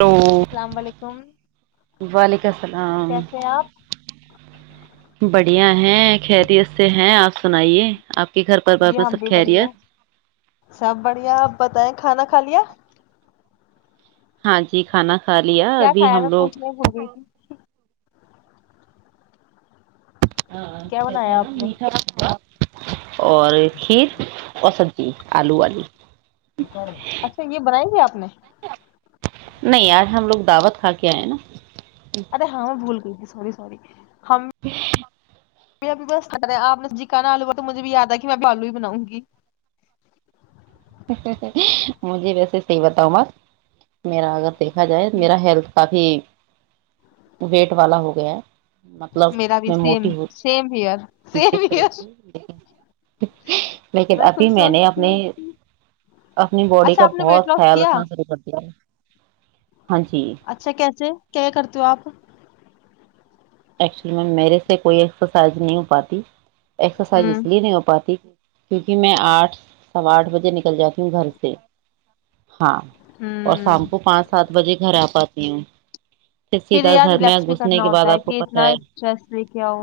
Hello السلام علیکم وعلیکم السلام کیسے ہیں آپ بڑھیا ہیں خیر سے ہیں سنائیے آپ کے گھر پر جی میں ہم سب بھی بڑھیا خیریت سب بڑھیا آپ بتائیں کھانا کھا لیا ہاں جی کھانا کھا لیا کیا ابھی کھایا ہم تھا لوگ پوچھ نہیں بھول گئی تھی ہاں کیا ہے بنایا نا آپ نے میٹھا خا [inaudible] اور کھیر اور سبزی ج آلو آلو اچھا یہ بنائی ہے آپ نے نہیں یار ہم لوگ دعوت کھا کے آئے نا ار ہاں میں بھول گئی [inaudible] سور ساری ہمم ابھی بس کر رہے آپ ن جکا نا آلو ب تو مجھے بھی یاد ہے کہ میں ب آلو ہی بناؤں گی مجھے ویسے صحیح بتاؤں بس میرا آگر دیکھا جائے میرا ہیلتھ کافی ویٹ والا ہو گیا ہے مطلب میرا بھی میں سیم موٹی سیم ہیئر ہوتی سیم د رہی ہیئر تھی لیکن ابھی خود میں نے سوچتی اپنے ہوں اپنی باڈی اچھا کا آپ نے ویٹ بہت لاس خیال کیا رکھنا شروع کرتی اچھا کیسے کیا کرتی ہو آپ ایکچولی میم میرے سے کوئی ایکسرسائز نہیں ہو پاتی اسرسائز ہوں اس لیے نہیں ہو پاتی کیونکہ میں آٹھ سوا آٹھ بجے نکل جاتی ہوں گھر سے ہاں اور ہوں شامپو پانچ سات بجے گھر آ پ جی ھر سیدھا گھر میں گھسنے کے بعد آپ پتہ نہ ہے چس ل کیاؤ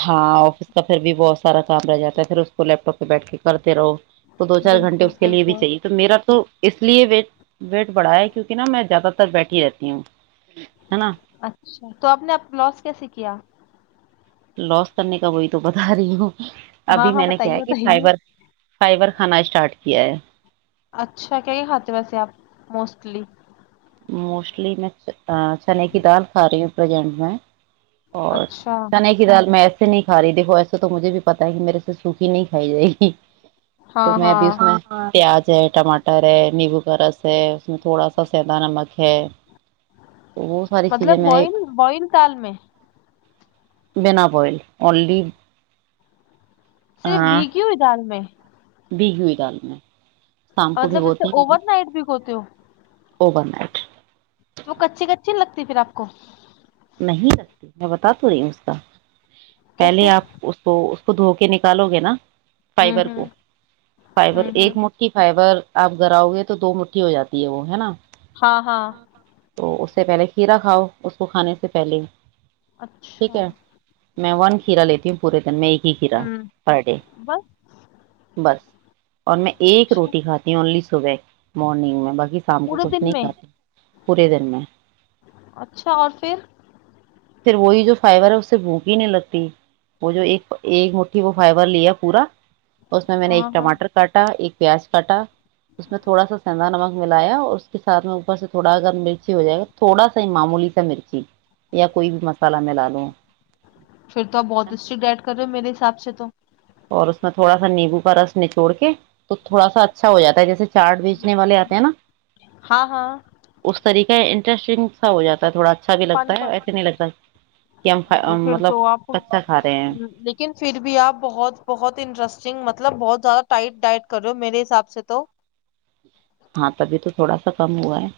ہاں آفس کا پھر بھی بہت سارا کام رہ جاتا ہے پھر اس کو لیپ ٹاپ پہ بیٹھ کے کرتے رہو تو دو چار گھنٹے بالکل اس کے لیے بھی بالکل چاہیے تو میرا تو اس لیے ویٹ ویٹ بڑا ہے کیونکہ نا میں زیادہ تر بیٹھی ہی رہتی ہوں ہے نا اچھا تو آپ نےپ لوس کیسے کیا لوس کرنے کا وہی تو بتا رہی ہوں ہاں ابھی ہاں میں نے کیا بتائیے ہے کہ بتائیے فائبر فائبر کھانا اسٹارٹ کیا ہے اچھا کیا کیا کھاتے ویسے آپ موسٹلی موسٹلی میں چنے کی دال کھا رہی ہوںزینٹ میں اور اچھا چنے کی دال میں ایسے نہیں ساری دیکو ایسے تو مجھے بھی پتا ہے کہ میرے سے سوکھی نہیں کھائی جائے گی ہاں تو میں ہاں ابھی اس میں پیاز ج ٹماٹر نبو کر رس اس تھوڑا سا س ن مک مطلب بول بوئل تال میں بین بئل انلی صرف بگی ہوئی دال میں دی ہوئی گال میں شام کو مطلب اس سے اوور نائٹ بھی ہوتے ہو اوبور نائٹ تو کچی کچی لگتی پھر آپ کو ک نہیں لگتی میں بتا تو رہی ہوں اس کا کیسے پہلے آپ اس کو خودھو کے نکالو گے نا ہوں فائبر کو ہوں فائبر ہوں ہوں ایک مٹھی فائبر آپ گھر آؤ گے تو دو مٹھی ہو جاتی ہے وہ ہے نا ہاں ہاں تو اس سے پہلے کھیرا کھؤ اسس کو کھانے اس سے پہلے [unintelligible] ٹھیک اچھا ہے میں ون کھیرا ٹھیک ہے لیتی ہوں پورے دن میں ایک ہی کھیرا ہوں پر ڈے بس بس اور میں ایک اچھا روٹی کھاتی ہوں الی صب مارننگ میں باقی شام کو پورے کچھ دن نہیں میں کھاتے پورے دن میں اچھا اور پھر پھر وہی جو فائبر ہے اس سے بھوک ہی نہیں لگتی وہ جو ایک ایک مٹھی وہ فائبر لیا پورا اس میں نے ہاں ایک ہاں ٹماٹر کاٹا ایک پیاز کاٹا اس میں تھوڑا سا سندا نمک ملایا اور اس کے سھ میں اوپر سے تھوڑا اگر مرچی ہو جائے گا تھوڑا سا ہی معمولی سا مرچی یا کوئی بھی مسالہ میں ل لوں پھر تو آپ ہے بہت نا اسٹرک ڈ ایڈ کر رہے ہو میرے حساب سے تو اور اس میں تھوڑا سا نیمبو کا رس نچوڑ کے تو تھوڑا سا اچھا ہو جاتا ہے جیسے چاٹ بیچنے والے آتے ہیں نا ہاں ہاں اس طریقے انٹرسٹنگ سا ہو جاتا ہے تھوڑا اچھا بھی پ لگتا پ ہے ایسے نہیں لگتا کہ جی ہم پھر مطلب تو آپ کچا کھا رہے ہیں لیکن پھر بھی آپ بہت بہت انٹرسٹنگ مطلب بہت زیادہ ٹائٹ ڈائٹ کر رہ ہو میرے حساب سے تو ہاں تبھی تو تھوڑا سا کم ہوا ہے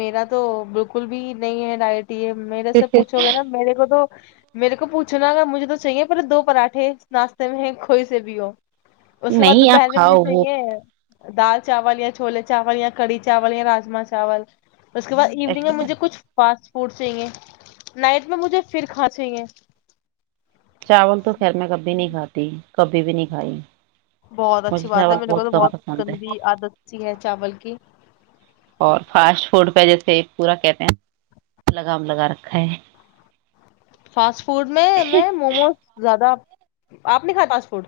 میرا تو بالکل بھی نہیں ہے ڈائٹ میرے سے پوچھو گے نا میرے کو تو میرے کو پوچھنا مجھے تو چاہیے پر دو پراٹھے ناشتے میں ہے کھوئی سے بھی ہو اس کے بعد نہیں آپ دوپہر کے مجھے کھاؤ وہ چاہیے دال چاول یا چھولے چاول یا کڑی چاول یا راما چاول [unintelligible] اس کے بعد ایوننگ میں مجھے کچھ فاسٹ پٹ چاہے نائٹ میں مجھے پھر کھا چاہے چاول تو خیر میں کبھی نہیں کھاتی کبھی بھی نہیں کھائی بہت مجھے اچھی بات چاول ہے میرے کو تو کم بہت پسند ہے گندی عادت سی ہے چاول کی اور فاسٹ فوڈ کا جیسے پورا کہتے ہیں لگام لگا رکھا ہے فاسٹ فوڈ میں میں موموز زیادہ آپ نے کھا فاسٹ فوڈ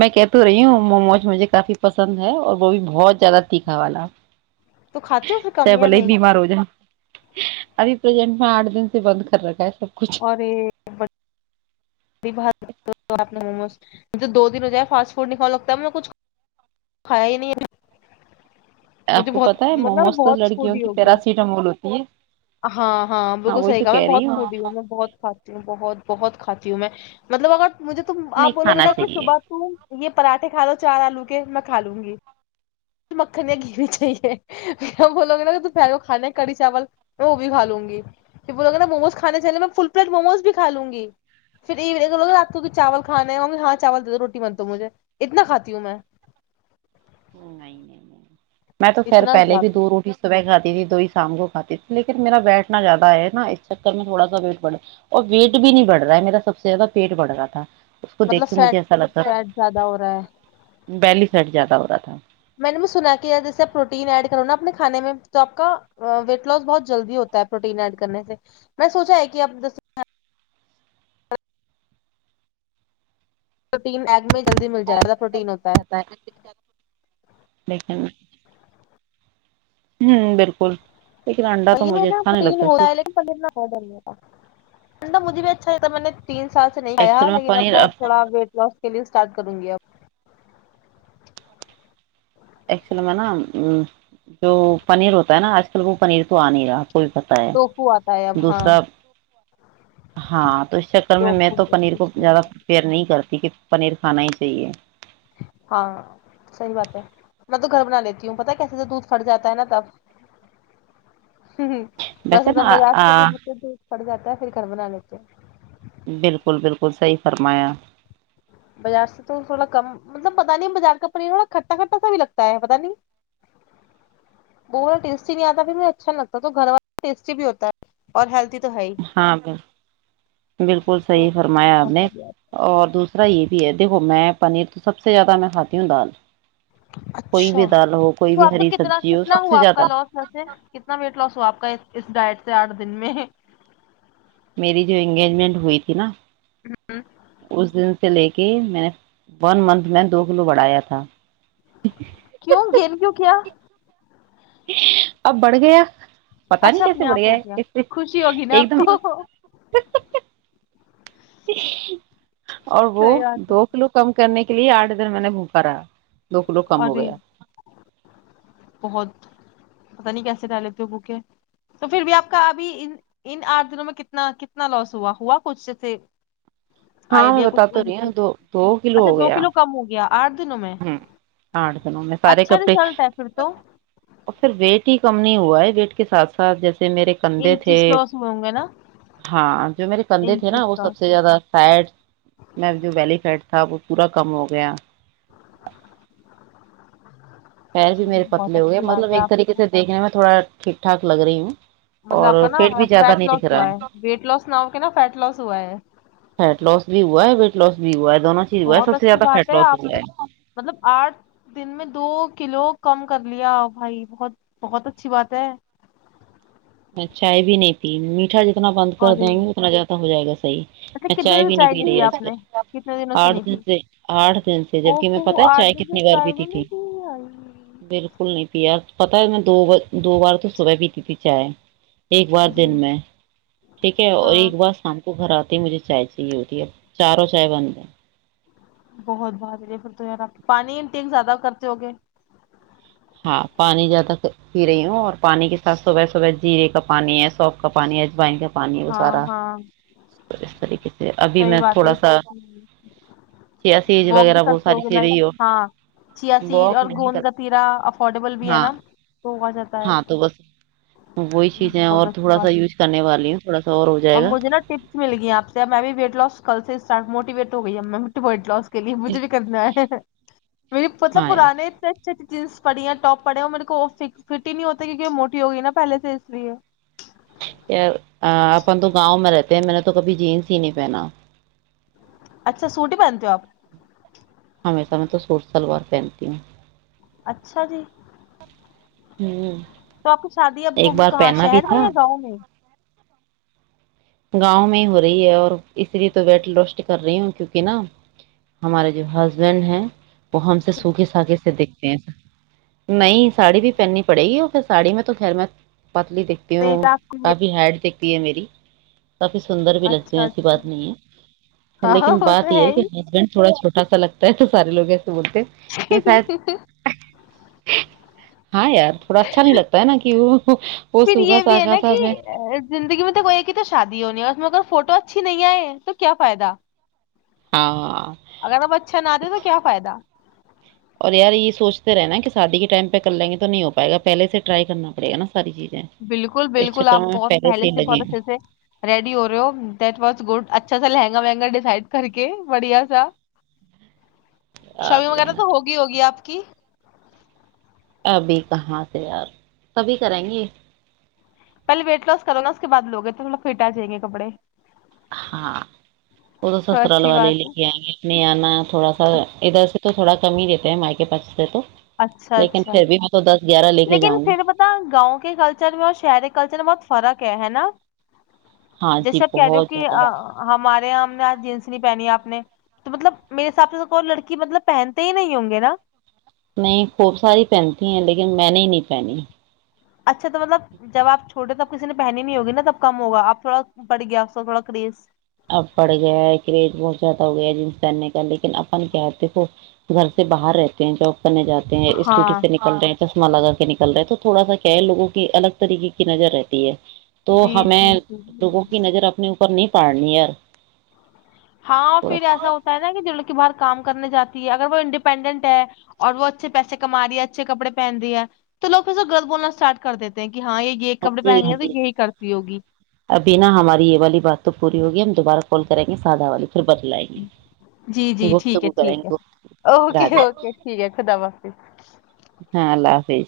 میں کہ تو رہی ہوں موموز مجھے کافی پسند ہے اور وہ بھی بہت زیادہ تیکھا والا تو کھاتے ہو پھر س کم یا بلے ہی نہیں بیمار ہو جان [unintelligible] ابھی پرزینٹ میں آٹ دن سے بند کر رکھ ہے سب کچھ اور یہ ب موموز مجھے دو دن ہو جائے فاسٹ فوڈ نہیں کا لگتا ہے کچھ کھایا ہی نہیں ابھی آپ کو پتاہ ہے موموز تو لڑکیوں فوڈی کی ہو گئی ہوں پیراسیٹامول ہوتی ہے ہاں ہاں بالکل وہی صحی تو کاا میں کہہ بہت رہی فوڑی ہوں میں بہت کھاتی ہوں بہت بہت کاتی ہوں میں مطلب اگر مجھے تم نہیں آپ بولو گے کھانا نا کہ چاہیے صبح ت یہ پراٹھے کھا لو چار آلو کے میں کھا لوں گی مکھنیاں گھی چاہیے وہ لوے نا کہ پہل کھانا ہے کڑی چاول میں وہ بھی کھا لوں گی پھر ب لوگے نا موموز کھانے چاہے میں فل پلیٹ موموز بھی کھا لوں گی پھرون رات کی چاول کھانا ہے ہاں چاول دے دو روٹی بنتا مجھے اتنا کھاتی ہوں میں [inaudible] نہیں میں تو خیر اتنا پہلے بھی زیادہ دو روٹی سبح کھی ت دو ہی شام کو کھاتی تھی لیکن میرا بیٹھنا زیادہ ہے نا اس چکر میں تھوڑا سا ویٹ بڑھے اور ویٹ بھی نہیں بڑھ رہا ہے میرا سب سے زیادہ پیٹ بڑھ رہا تھا اس کو مطلب دیکھ کے فیٹ مجھے ایسا لگتا تھا فیٹ زیادہ ہو رہا ہے سٹ زیاہ ہوتاا [unintelligible] میں نے بھی سنا کہ جیسے آپ پروٹین ایڈ کرو نا اپنے کھان میں تو آپ کا ویٹ لاس بہت جلدی ہوتا ہے پروٹین ایڈ کرنے سے میں سوچا ہے کہ آپ تو تین ایگ میں [unintelligible] جائے زیادہ پروٹین ہوتا ہے [inaudible] ہوں بالکل لیکن انڈا تو پی میں مجھے نا اچھا نہیں پین لگتا ہو رہا کیوں ہے لیکن پند بہت جیا تھا پن مج بھی اچھا ہے تھا میں نے [unintelligible] تین سال سے نہیں آیا ایکچوئل لیکن اب پنیر میں تھوڑا ویٹ لوس کے لیے اسٹارٹ کروں گی اب [inaudible] ایکچول میں نا جو پنیر ہوتا ہے نا آج کل وہ پنیر تو آ نہیں رہاتا کوئی پتا ہے ٹوفو آتا ہے اب ہاں دوسرا ہاں تو اس چکر میں میں ٹوفو تو پنیر ٹوفو کو سویابین زیادہفیئر نہیں کرتا ٹھیک پنیر کھانا ہی چاہیے ہاں صحیح بات ہے میں تو گھر بنا لیتی ہوں پتا کیسے دودھ پھٹ جاتا ہے نا تب [inaudible] ویسے نا آ پڑ جاتا ہے پھر گھر بنا لیتے ہیں بالکل بالکل سحی فرمایا بازار سے تو تھڑا کم مطلب پتا نہیں بازار کا پا کھٹا کھا سا بھی لگتا ہے پ نہیں نہیں آتا اچھا نہیں لگتا توھر والتا ہے ہی ہاں ب بالکل صحیح فرمایا آپ نے اور دوسر را یہ بھی ہے دیکو میں پنیر تو سب سے زیادہ میں کھاتی ہوں دال کوئی اچھا بھی دال ہو کوئی تو بھی آپ کا ہری کتنا سبزی ہو کتنا سب سے ہوا آپ کا زیادہ لاس ویسے کتنا ویٹ لاس ہوا آپ کا اس ڈائٹ سے آٹھ دن میں میری جو انگیجمنٹ ہوئی تھی نا [unintelligible] سے لے کے میں نے ون منتھ میں دو کلو بڑھایا تھا کیوں گیند کیوں کیا اب بڑھ گیا پتا نہیں اچھا کیسے اپنے بڑھ آپ ہو گیا گ خوشی ہوگی نا ایک آپ دم کو صحیح ج [inaudible] اور وہ بات ہے دو کلو کم کرنے کے لیے آٹھے دن میں نے بھکرا دو کلو کم ہو ارے گیا بہت پت نہیں کیسے ڈال لیتے ہو بکیں تو پھر بھی آپ کا ابھی ان آٹھ دنوں میں کتنا کتنا لوس ہوا ہوا کچھ جیے ہاں میں بتات تو نہیںی ہوں دو دو کلو اچھا ہو دو گیا کم ہو گیا آٹھ دنوں میں ہوں آ س ن سارے اچھا کپڑے رزلٹ ہے پھر تو اور پھر و ٹھیک کم نہیں ہوا ہے ویٹ کے ساتھ ساتھ جیسے میرے کندھے تھے انچز لاس ہوئے ہوں گے نا ہاں جو میرے کندھے تھے انچز نا وہ سب لاس سے زیادہ فیڈ میں جو ویلی فڈ تھا وہ پورا کم ہو گیا [unintelligible] پیر بھی جی میرے بہت پتلے ہو گئے اچھی مطلب بات ہے ایک آپ طریقے سے دیکھنے میں تھوڑا ٹھیک ٹھاک لگ رہی ہوں مطلب آپ کا اور نا پیٹ بھی زیادہ فیٹ نہیں دکھ لاس ہوا ہے رہا ویٹ لاس نہ ہو کے نا فیٹ لاس ہوا ہے ہو بہت اچھی بات ہے آپ نے مطلب آٹھ دن میں دو کلو کم کر لیا بھائی بہت بہت اچھی بات ہے ا چائے بھی نہیں پی میٹا ج اتنا بند کر اور دیں گے اتنا زیادہ ہو جائے گا صحیح اچھا میں کتنے چائے دن سے بھی نہیں پی رہی آج آپ کل نے کتنے دنوں آٹھ نہیں دن پی سے آٹھ دن سے او جبک میں ہو پتا ہے آٹھ چائے دن سے کتنی بار چائے بھی پیتی تھی نہیں پی آئی بالکل نہیں پیا پتا ہے میں دو دو بار تو صبح پیتی تھی چائے ایک بار دن جی میں ٹھیک ہے اور ہاں ایک بار شام کو گھر آتا مجھے چائے چاہیے ہوتی ہے اب چاروں چائے بنتے بہت بہت یہ پھر تو یارا آ پانی ان ٹیک زیادہ کرتے ہو گے ہاں پانی زیادہ پی رہی ہوں اور پانی کے ساتھ صبح صبح جیرے کا پانی ہے سوف کا پانی ہے اجوائن کا پانی ہے وہ ہاں سارا ہاں تو اس [unintelligible] طریقے سے ابھی صحی میں بات ہے تھوڑا سا چیا سیج واک بھی وغیرہ وہ کرتے ہو ساری گے چیزیں لائک ہی ہو ہاں چیا سٹ واک اور نہیں کر گند گتییرا افورڈیبل بھی ہے ہاں نا تو ہوا جاتا ہے ہاں تو بس وہی یہ چیز ہے بہت اور اچھی تھوڑا سا بات ہے یوز کرنے والی ہوں تھوڑا سا ہو اور جائے گا مجھے نا ٹپس مل گی آپ سے اب میں بھی ویٹ لاس کر موٹیویٹ ہو گئی موٹ لس کے لیے مجھے بھی کرنا ہے میری مطلب ہاں پرانے یار اتنے اچھے جینس پڑی ہیں ٹاپ پڑے ہیں میرے کو فٹ ہی نہیں ہوتا کیونکہ موٹی ہوگئی نا پہلے سے اس لیے ا [inaudible] ا اپن تو گاؤں میں رہتے ہیں میں تو کبھی جینس ہی نہیں پہنا اچھا سوٹی پہنتے ہو آپ ہمیشہ میں تو سوٹ شلوار پہنتی ہوں اچھا جی ہوں [unintelligible] تو آپ کی شادی اب ایک ہوگی بار کہاں پہنا بھی شہر میں یا تھا گاؤں میں گاؤں میں ہو رہی ہے اور اس لیے تو ویٹ لوسٹ کر رہی ہوں کیونکہ نا ہمارے جو ہسبینڈ ہیں وہ ہم سے سوکھے سااکے سے دیکھ نہیں ساڑی بھی پہننی پڑے گی اور پھر ساڑی میں تو خیر میں پتلی دکھتی ہوں دیکھ آپ کی، کافی ہیڈ دکھتی ہے میری کافی سندر بھی لگتے اچھا ہیں ایسی بات اچھا نہیں ہے ہاں لیکن وہ بات تو یہ ہے کہ ہسبینڈ تھوڑاو ایسا لگتا ہے تو سارے لگ ہیں بولتے نہیں ہی شاید ہاں یار تھوڑا اچھا نہیں لگتا ہے نا کہ وہ وہ پھر سوکھا یہ بھی ہے ساکھا نا سا کہ میں زندگی میں تو کوئی ایک ہی تو شادی اس میں اگر فوٹو اچھی نہیں آئے تو کیا فائدہ ہاں اگر اب اچھا نہ دے تو کیا فائدہ اور یار یہ سوچتے رہے نا کہ شادی کے ٹائم پہ کر لیں گے تو نہیں ہو پائے گا پہلے سے ٹرائی کرنا پڑے گا نا ساری چیزیں بالکل اس بالکل چکر آپ میں بہت پہلے ہی سے لگے بہت ہیں اچھے سے ریڈی ہو رہے ہو دیٹ وااز گڈ اچھا سا لہنگا ونا ڈسائڈ کر کے بڑیا سا [inaudible] یار شاابنگ وغیرہ لہنگا تو ہوگی ہوگی آپ کی [unintelligible] کبھی کہاں سے یار کبھی کریں گے پہل ویٹ لاس کرو نا اس کے بع لوگ تھ تو تھوڑا فٹ آ جائیں گے کپڑے ہاں ا تو سسرال اچھی والے لے بات ہے کے آئیں گے اپنینا تھوڑا سا ادھر سے تو تھوڑا کم ہی دیتے ہیں مائ کے پاس سے تو اچھا لیکن اچھا پھر بھی میں تو اد [unintelligible] لیکن پھر پتا گاؤں کے کلچر میں اور شہر کے کلچر میں بہت فرق ہے ہے نا ہاں جی جیسے آپ کہہ رہے ہو بہت کہ زیادہ ہمارے یہاں ہم نے آج جینس نہیں پہنی آپ نے تو مطلب میرے حساب سے تو کوئی لڑکی مطلب پہنتے ہی نہیں ہوں گے نا نہیں خوب ساری پنتی ہیں ل میں نے ہی نہیں پہنی اچھا تو مطلب جب آ چھوٹے تب کسی نے پہنی نہیں ہوگی نا تب کم ہوگا آپ تھوڑا پڑ گیا اس کا تھوڑا کریز اب بڑ گیا ہے کریز بہت زیادہ ہو گیا ہے جن سےنے کا لیکن اپن کیاتے ہیں وہ گھر سے باہر رہتے ہیں جو کرنے جاتے ہیں اسکوٹی ہاں سے نکل رہے ہیں چشمہ لگر نکل رہے تو تھوڑا سا کیا ہے لگوں کی الگ طریقے کی نظر رہتی ہے تو جی ہمیں جی جی لوگوں جی. کی نظر اپنے اپر نہیں پاے پنی یار ہاں تھوڑا پھر ایسا ہوتا ہے نا کہ جو لڑکی باہر کام کرنے جاتی ہے اگر وہ انڈیپینڈنٹ ہے اور وہ اچھے پیسے کم رہی ہے اچھے کپڑے پہن رہی ہے تو لو پھر سے غلط بولنا اسٹارٹ کر دیتے ہیں کہ ہاں یہ یہ کپڑے جی پہنیں گے تو جی یہی کرتی ہوگی ابھی نا ہماری یہ والی بات تو پوری ہوی ہم دوبارہ کال کریں گے سادا والے کو جی جی ٹھیک ہے گفتگو ٹھیک کریں ہے گے گفت اوکے رادھے اوکے ٹھیک ہے خدا حافظ فی